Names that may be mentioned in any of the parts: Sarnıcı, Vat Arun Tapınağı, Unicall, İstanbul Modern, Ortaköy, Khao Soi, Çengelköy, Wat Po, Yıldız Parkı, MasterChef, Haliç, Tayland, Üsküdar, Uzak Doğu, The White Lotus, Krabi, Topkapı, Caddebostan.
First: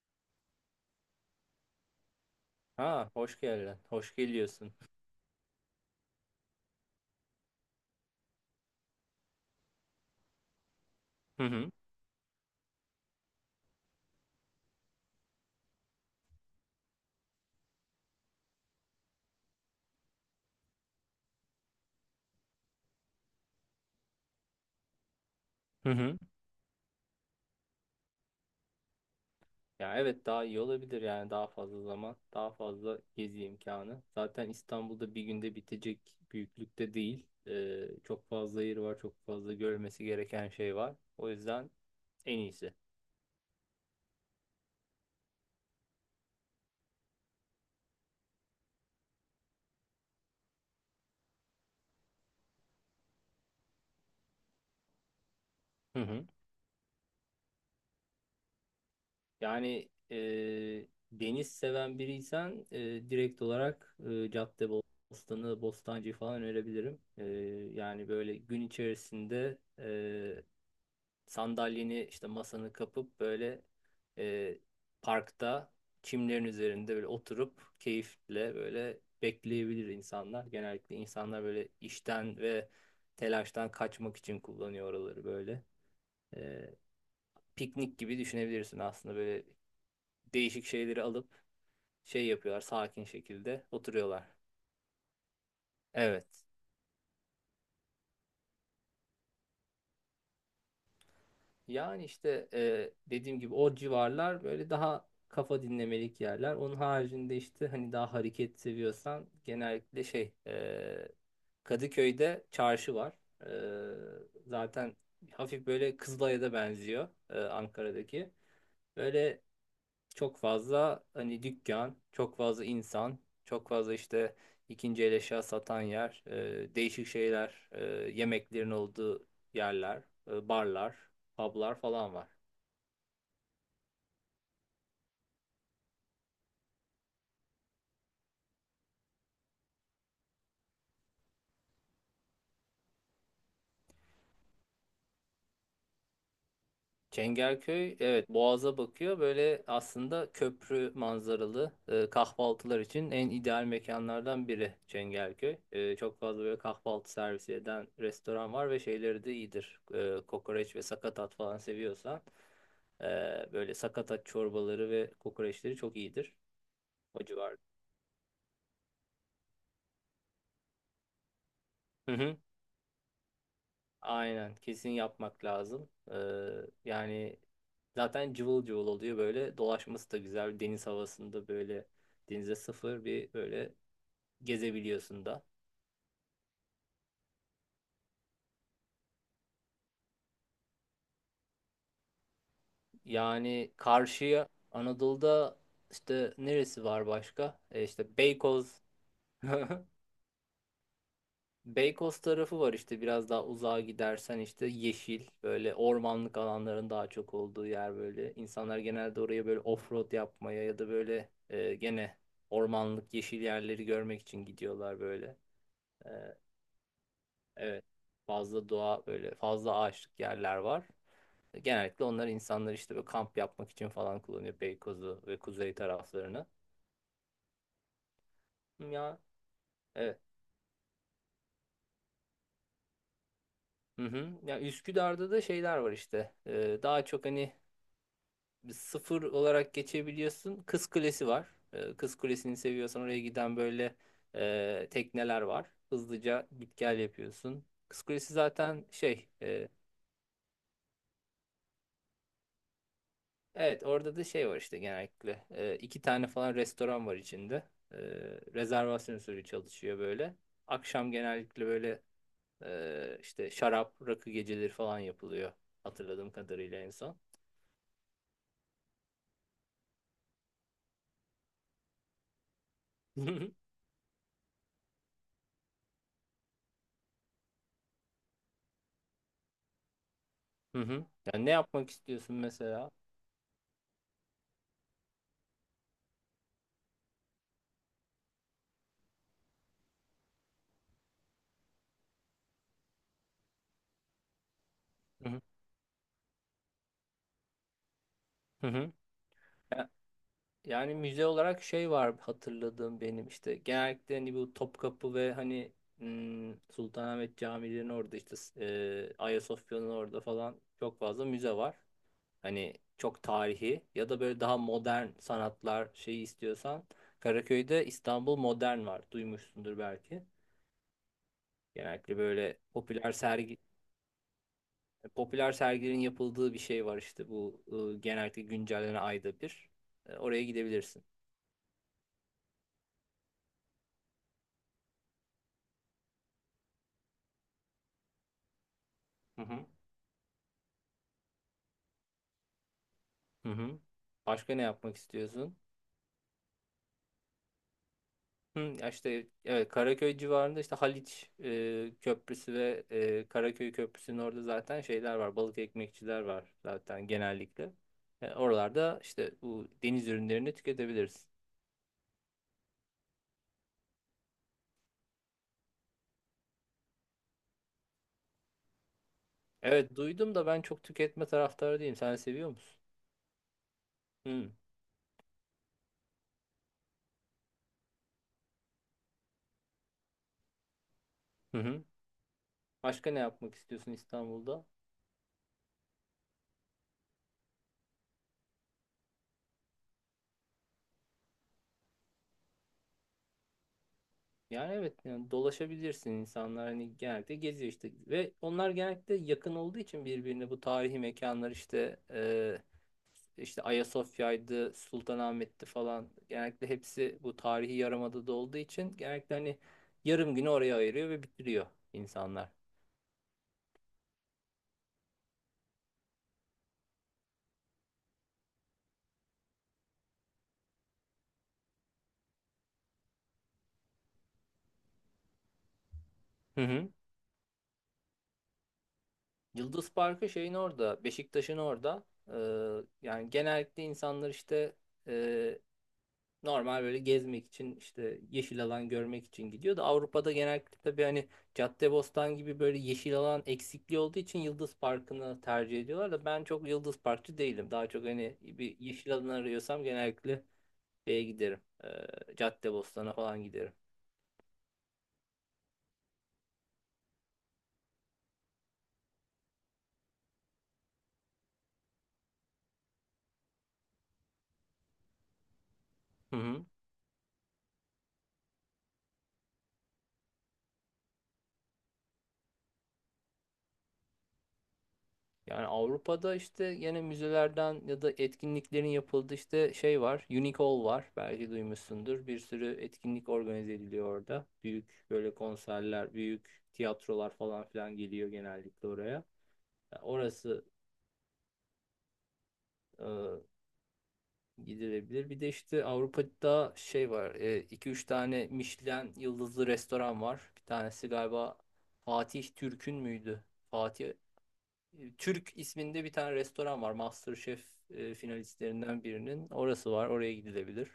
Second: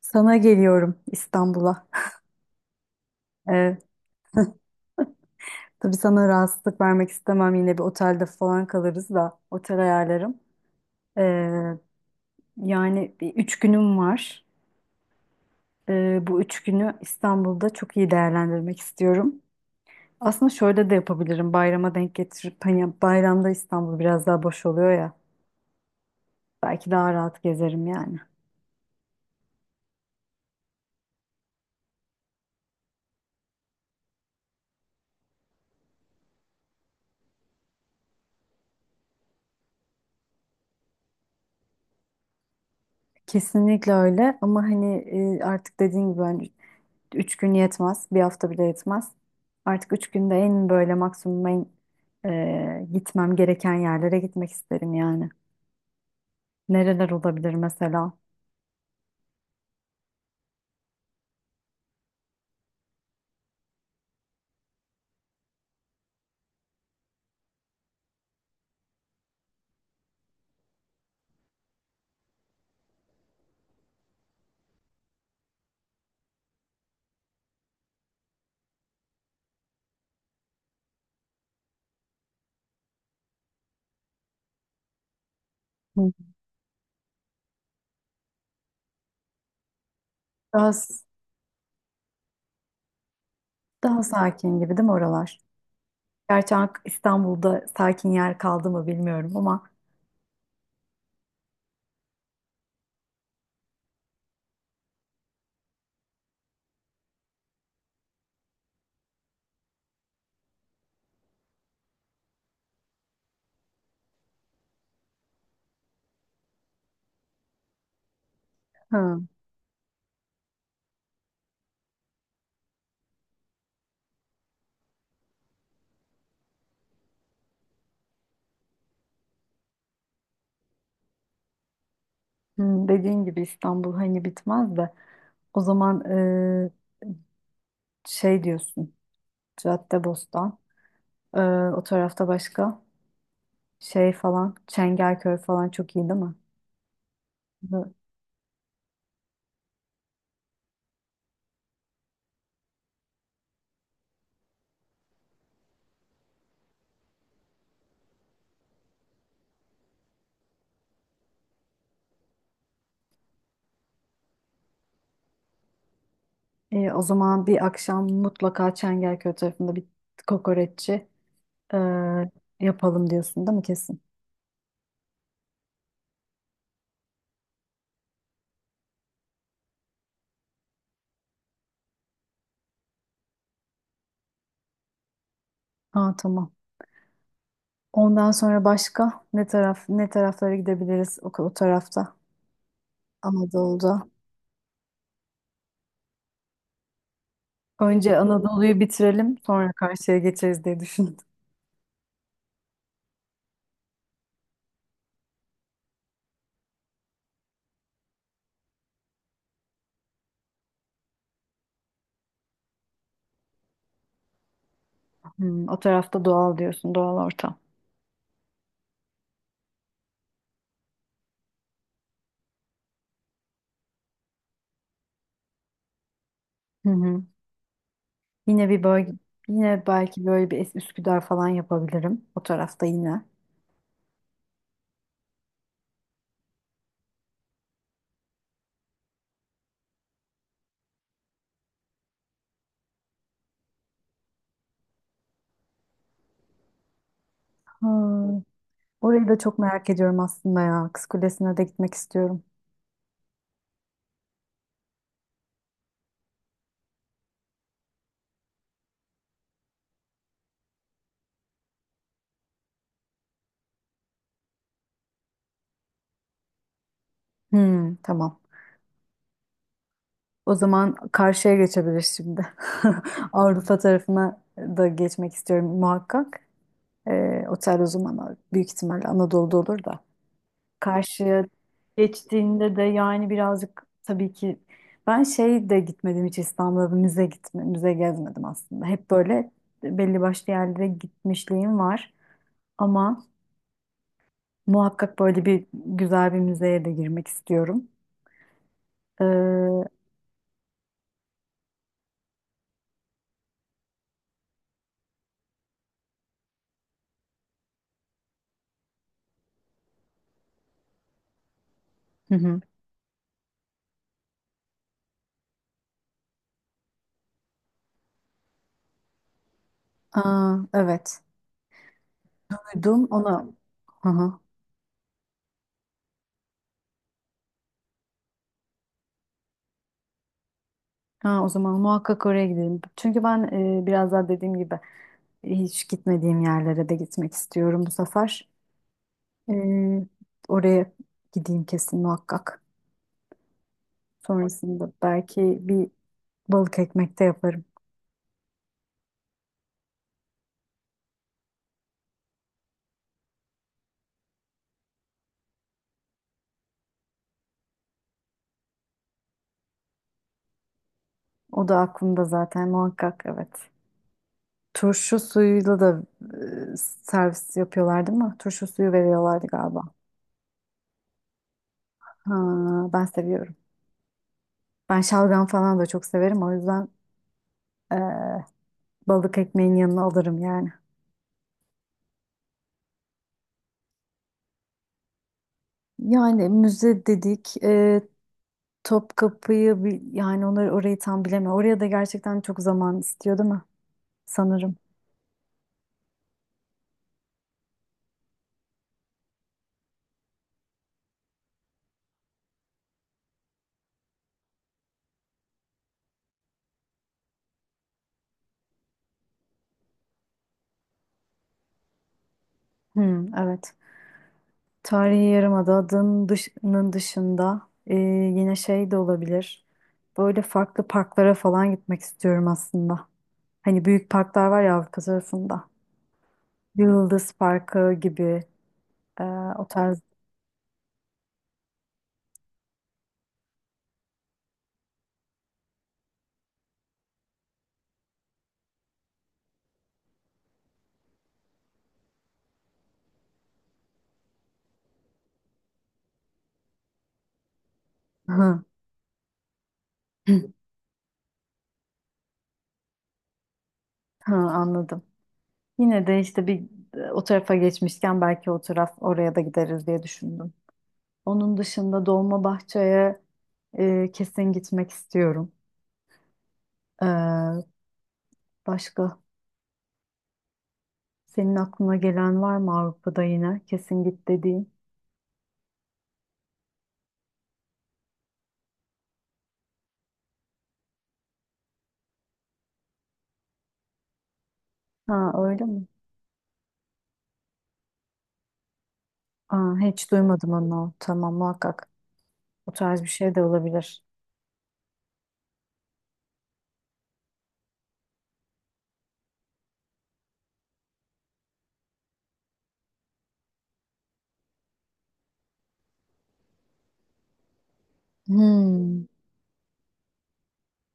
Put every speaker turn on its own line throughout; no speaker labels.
Sana geliyorum İstanbul'a.
Ha, hoş geldin.
Ee,
Hoş geliyorsun.
tabii sana rahatsızlık vermek istemem. Yine bir otelde falan kalırız da otel ayarlarım. Ee,
Hı hı.
yani bir üç günüm var. Bu üç günü İstanbul'da çok iyi değerlendirmek istiyorum. Aslında şöyle de yapabilirim. Bayrama denk getirip hani bayramda İstanbul biraz daha boş oluyor ya.
Hı hı.
Belki daha rahat gezerim yani.
Ya evet daha iyi olabilir yani daha fazla zaman, daha fazla gezi imkanı. Zaten İstanbul'da bir günde bitecek büyüklükte değil. Çok fazla yer var, çok fazla görmesi gereken şey var. O yüzden en iyisi.
Kesinlikle öyle ama hani artık dediğin gibi ben. Üç gün yetmez. Bir hafta bile yetmez. Artık üç günde en böyle maksimum en gitmem gereken yerlere gitmek isterim yani.
Hı hı.
Nereler olabilir mesela?
Yani deniz seven biriysen direkt olarak Caddebostan'ı, Bostancı'yı falan önerebilirim. Yani böyle gün içerisinde sandalyeni işte masanı kapıp böyle e, parkta çimlerin üzerinde böyle oturup keyifle böyle bekleyebilir insanlar. Genellikle insanlar böyle işten ve telaştan kaçmak için kullanıyor oraları böyle.
Hı.
E, piknik gibi düşünebilirsin aslında böyle değişik
Daha,
şeyleri
s-
alıp şey yapıyorlar, sakin şekilde
daha
oturuyorlar.
sakin gibi değil mi oralar?
Evet.
Gerçi İstanbul'da sakin yer kaldı mı bilmiyorum ama
Yani işte dediğim gibi o civarlar böyle daha kafa dinlemelik yerler. Onun haricinde işte hani daha hareket seviyorsan genellikle şey Kadıköy'de çarşı var. E, zaten hafif böyle Kızılay'a da benziyor, Ankara'daki.
hı,
Böyle çok fazla hani dükkan, çok fazla insan, çok fazla işte ikinci el eşya satan yer, değişik şeyler, yemeklerin olduğu yerler, barlar, publar falan var.
hı, dediğin gibi İstanbul hani bitmez de o zaman şey diyorsun Caddebostan e, o tarafta başka şey falan Çengelköy falan çok iyi değil mi?
Çengelköy evet, Boğaz'a bakıyor. Böyle aslında köprü manzaralı kahvaltılar için en ideal mekanlardan biri Çengelköy. Çok fazla böyle kahvaltı servisi eden restoran var ve şeyleri de iyidir. Kokoreç ve sakatat falan seviyorsan e, böyle sakatat çorbaları ve kokoreçleri çok iyidir
O
o
zaman
civarda.
bir akşam mutlaka Çengelköy tarafında bir kokoreççi e, yapalım diyorsun değil mi kesin?
Aynen, kesin yapmak lazım. Yani zaten cıvıl cıvıl oluyor, böyle dolaşması da güzel deniz havasında, böyle denize sıfır bir böyle gezebiliyorsun da.
Ha tamam. Ondan sonra başka ne taraf ne taraflara gidebiliriz o tarafta
Yani
Anadolu'da.
karşıya Anadolu'da işte neresi var başka? E
Önce
işte
Anadolu'yu
Beykoz.
bitirelim sonra karşıya geçeriz diye düşündüm.
Beykoz tarafı var işte, biraz daha uzağa gidersen işte yeşil böyle ormanlık alanların daha çok olduğu yer böyle. İnsanlar genelde oraya böyle offroad yapmaya ya da böyle gene ormanlık yeşil yerleri görmek için gidiyorlar böyle.
Hmm, o
E,
tarafta doğal diyorsun doğal ortam.
evet, fazla doğa, böyle fazla ağaçlık yerler var. Genellikle onlar, insanlar işte böyle kamp yapmak için falan kullanıyor Beykoz'u ve kuzey taraflarını.
Hı hı. Yine bir bölge
Ya
yine
evet.
belki böyle bir Üsküdar falan yapabilirim o tarafta yine.
Hı hı. Ya Üsküdar'da da şeyler var işte. Daha çok hani sıfır olarak geçebiliyorsun. Kız Kulesi var. Kız Kulesi'ni seviyorsan oraya giden böyle tekneler var. Hızlıca git gel yapıyorsun.
Ha,
Kız Kulesi zaten şey.
orayı da çok merak ediyorum aslında ya. Kız Kulesi'ne de gitmek istiyorum.
Evet, orada da şey var işte genellikle. İki tane falan restoran var içinde. E, rezervasyon usulü çalışıyor böyle. Akşam genellikle böyle işte şarap, rakı geceleri falan yapılıyor. Hatırladığım kadarıyla en son.
Hmm, tamam. O zaman karşıya geçebiliriz şimdi.
Hı hı.
Avrupa tarafına da geçmek istiyorum muhakkak. Otel o zaman büyük ihtimalle Anadolu'da olur da.
Hı hı.
Karşıya
Yani ne yapmak istiyorsun
geçtiğinde de
mesela?
yani birazcık tabii ki ben şey de gitmedim hiç İstanbul'da müze gitme, müze gezmedim aslında. Hep böyle belli başlı yerlere gitmişliğim var. Ama muhakkak
Hı hı.
böyle bir güzel bir müzeye de girmek istiyorum.
Hı hı.
Hı
Yani müze olarak şey var hatırladığım benim, işte genellikle hani bu Topkapı ve hani Sultanahmet Camii'nin orada işte Ayasofya'nın orada falan çok fazla müze var.
hı.
Hani çok tarihi ya da böyle daha modern sanatlar şeyi istiyorsan Karaköy'de İstanbul Modern var. Duymuşsundur belki.
Aa, evet.
Genellikle böyle
Duydum ona. Hı hı.
popüler sergilerin yapıldığı bir şey var işte, bu genellikle güncellenen ayda bir. Oraya gidebilirsin.
Ha, o zaman muhakkak oraya gidelim. Çünkü ben biraz daha dediğim gibi hiç gitmediğim yerlere de gitmek istiyorum bu sefer.
Hı
E,
hı.
oraya gideyim kesin muhakkak.
Hı hı. Başka ne
Sonrasında
yapmak istiyorsun?
belki bir balık ekmek de yaparım.
Hı, ya işte evet, Karaköy civarında işte Haliç Köprüsü ve Karaköy Köprüsü'nün orada zaten şeyler var. Balık ekmekçiler var zaten genellikle. Oralarda işte bu deniz ürünlerini tüketebiliriz.
O da aklımda zaten muhakkak evet. Turşu suyuyla da servis yapıyorlar değil mi? Turşu suyu veriyorlardı galiba.
Evet, duydum da ben çok tüketme taraftarı değilim. Sen
Ha,
seviyor musun?
ben seviyorum.
Hı.
Ben şalgam falan da çok severim. O yüzden e, balık ekmeğin yanına alırım yani.
Hı hı. Başka ne yapmak istiyorsun İstanbul'da?
Yani müze dedik, Topkapı'yı yani onları orayı tam bilemiyorum. Oraya da gerçekten çok zaman istiyor değil mi?
Yani
Sanırım.
evet, yani dolaşabilirsin, insanlar hani genellikle geziyor işte ve onlar genellikle yakın olduğu için birbirine bu tarihi mekanlar işte işte Ayasofya'ydı, Sultanahmet'ti falan, genellikle hepsi bu tarihi yarımadada olduğu için genellikle hani yarım günü oraya ayırıyor ve bitiriyor insanlar.
Hmm, evet. Tarihi Yarımada'nın dışının dışında yine şey de olabilir. Böyle farklı parklara falan gitmek istiyorum aslında. Hani büyük parklar var ya Avrupa tarafında.
Hı hı.
Yıldız Parkı gibi e, o
Yıldız
tarz.
Parkı şeyin orada, Beşiktaş'ın orada. E, yani genellikle insanlar işte normal böyle gezmek için işte yeşil alan görmek için gidiyor da, Avrupa'da genellikle tabii hani Caddebostan gibi böyle yeşil alan eksikliği olduğu için Yıldız Parkı'nı tercih ediyorlar da ben çok Yıldız Parkçı değilim. Daha çok hani
Hı.
bir yeşil alan arıyorsam genellikle şeye giderim. Caddebostan'a falan giderim.
Ha, anladım. Yine de işte bir o tarafa geçmişken belki o taraf oraya da gideriz diye düşündüm. Onun dışında Dolmabahçe'ye kesin gitmek istiyorum.
Hı hı.
Ee, başka senin aklına gelen var mı Avrupa'da yine kesin git dediğin?
Yani Avrupa'da işte yine müzelerden ya da etkinliklerin yapıldığı işte şey var. Unicall var. Belki duymuşsundur. Bir sürü etkinlik organize ediliyor orada. Büyük
Ha
böyle
öyle mi?
konserler, büyük tiyatrolar falan filan geliyor genellikle oraya.
Aa,
Yani
hiç duymadım
orası
onu. Tamam muhakkak. O tarz bir şey
e,
de olabilir.
gidilebilir. Bir de işte Avrupa'da şey var. İki üç tane Michelin yıldızlı restoran var. Bir tanesi galiba Fatih Türk'ün müydü? Fatih Türk isminde bir tane restoran var. MasterChef finalistlerinden
Hmm.
birinin. Orası var. Oraya gidilebilir.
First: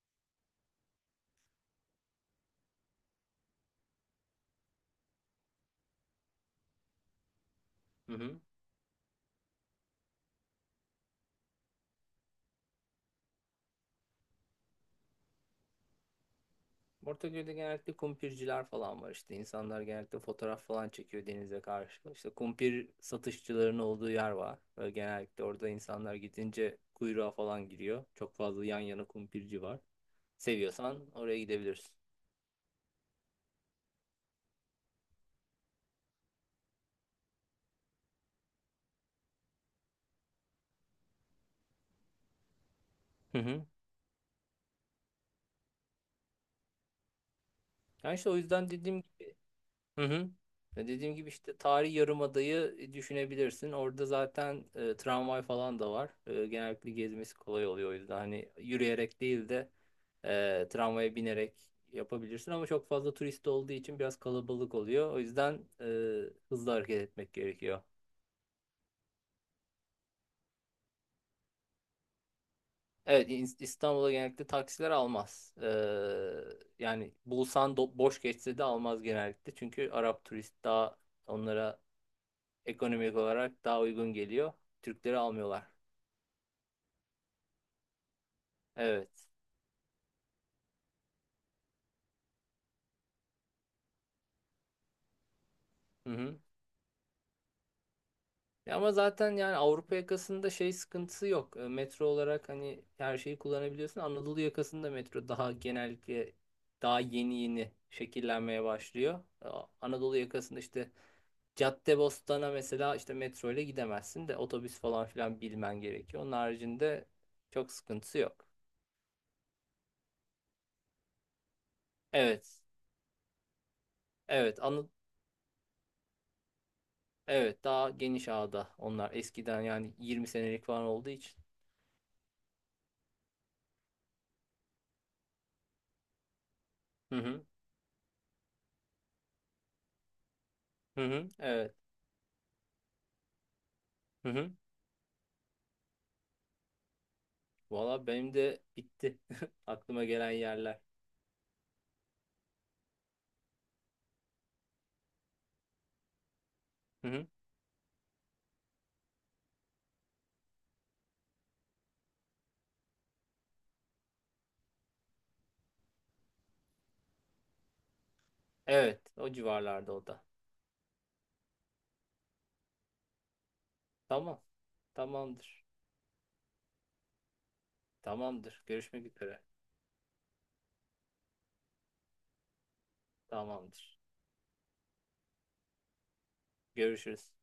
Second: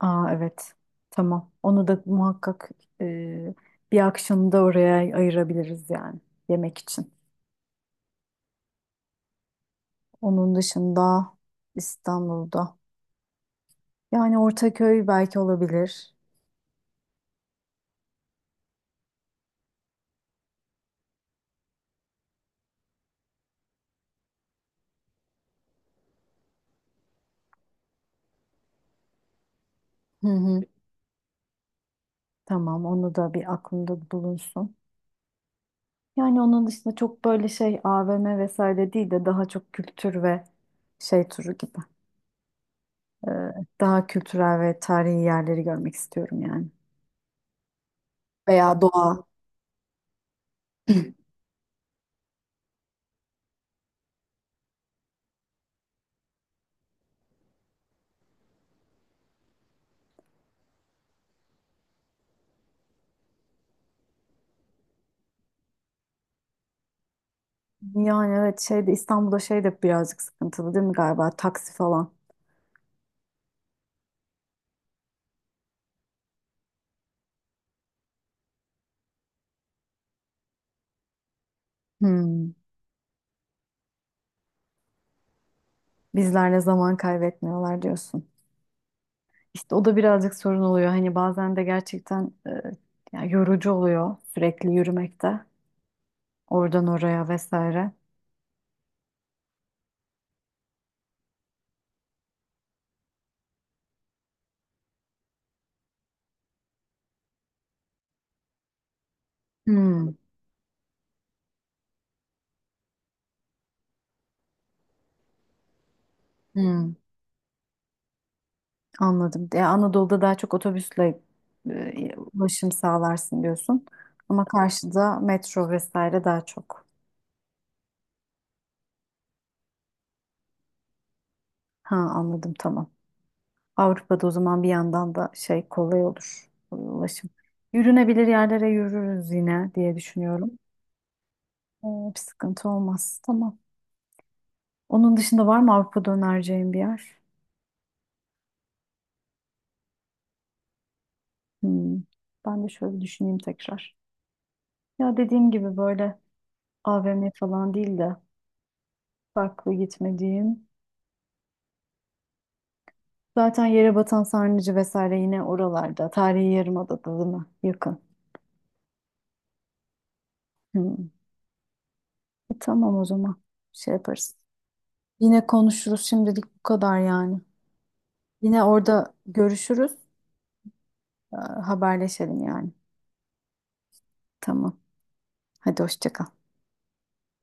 Aa evet. Tamam. Onu da muhakkak e, bir akşamı da oraya ayırabiliriz yani yemek için.
Hı hı.
Onun dışında İstanbul'da. Yani Ortaköy belki olabilir.
Ortaköy'de genellikle kumpirciler falan var işte. İnsanlar genellikle fotoğraf falan çekiyor denize karşı. İşte kumpir satışçılarının olduğu yer var. Böyle genellikle orada insanlar gidince kuyruğa falan giriyor. Çok fazla yan yana kumpirci var.
Hı hı.
Seviyorsan oraya gidebilirsin.
Tamam, onu da bir aklımda bulunsun. Yani onun dışında çok böyle şey AVM vesaire değil de daha çok kültür ve şey turu gibi. Ee,
Hı hı.
daha kültürel ve tarihi yerleri görmek istiyorum yani.
Yani işte o yüzden
Veya
dediğim.
doğa.
Hı hı. Ve dediğim gibi işte Tarihi Yarımada'yı düşünebilirsin. Orada zaten tramvay falan da var. Genellikle gezmesi kolay oluyor o yüzden. Hani yürüyerek değil de tramvaya binerek yapabilirsin. Ama çok fazla turist olduğu için biraz kalabalık oluyor. O yüzden e, hızlı hareket etmek gerekiyor.
Yani evet şeyde İstanbul'da şey de birazcık sıkıntılı değil mi galiba? Taksi falan.
Evet, İstanbul'a genellikle taksiler almaz. Yani bulsan, boş geçse de almaz genellikle. Çünkü Arap turist daha onlara
Hmm.
ekonomik olarak daha uygun geliyor. Türkleri almıyorlar.
Bizlerle zaman kaybetmiyorlar diyorsun.
Evet.
İşte o da birazcık sorun oluyor. Hani bazen de gerçekten yani yorucu oluyor sürekli yürümekte.
Hı hı.
Oradan oraya vesaire.
Ya ama zaten yani Avrupa yakasında şey sıkıntısı yok. Metro olarak hani her şeyi kullanabiliyorsun. Anadolu yakasında metro daha genellikle daha yeni yeni şekillenmeye başlıyor. E,
Hmm.
Anadolu yakasında işte Caddebostan'a mesela işte metro ile gidemezsin de otobüs falan filan bilmen gerekiyor. Onun
Hmm.
haricinde çok sıkıntısı yok.
Anladım. Ya Anadolu'da daha çok otobüsle
Evet.
ulaşım sağlarsın diyorsun. Ama
Evet.
karşıda metro vesaire daha çok.
Evet, daha geniş ağda onlar, eskiden yani 20 senelik falan olduğu için.
Ha anladım tamam. Avrupa'da o zaman bir yandan da şey kolay olur
Hı
ulaşım.
hı.
Yürünebilir yerlere yürürüz yine diye düşünüyorum.
Hı hı. Evet.
Ee, bir sıkıntı olmaz. Tamam.
Hı hı.
Onun dışında var mı Avrupa'da önereceğim bir yer?
Valla benim de bitti. Aklıma gelen yerler.
Hmm. Ben de şöyle bir düşüneyim tekrar. Ya dediğim gibi böyle
Hı hı.
AVM falan değil de farklı gitmediğim. Zaten yere batan Sarnıcı vesaire yine oralarda. Tarihi Yarımada'da değil mi? Yakın.
Evet, o civarlarda o da.
Hmm. Tamam o zaman. Şey yaparız.
Tamam.
Yine
Tamamdır.
konuşuruz. Şimdilik bu kadar yani.
Tamamdır.
Yine
Görüşmek
orada
üzere.
görüşürüz. Haberleşelim yani.
Tamamdır.
Tamam. Hadi hoşça kal.
Görüşürüz.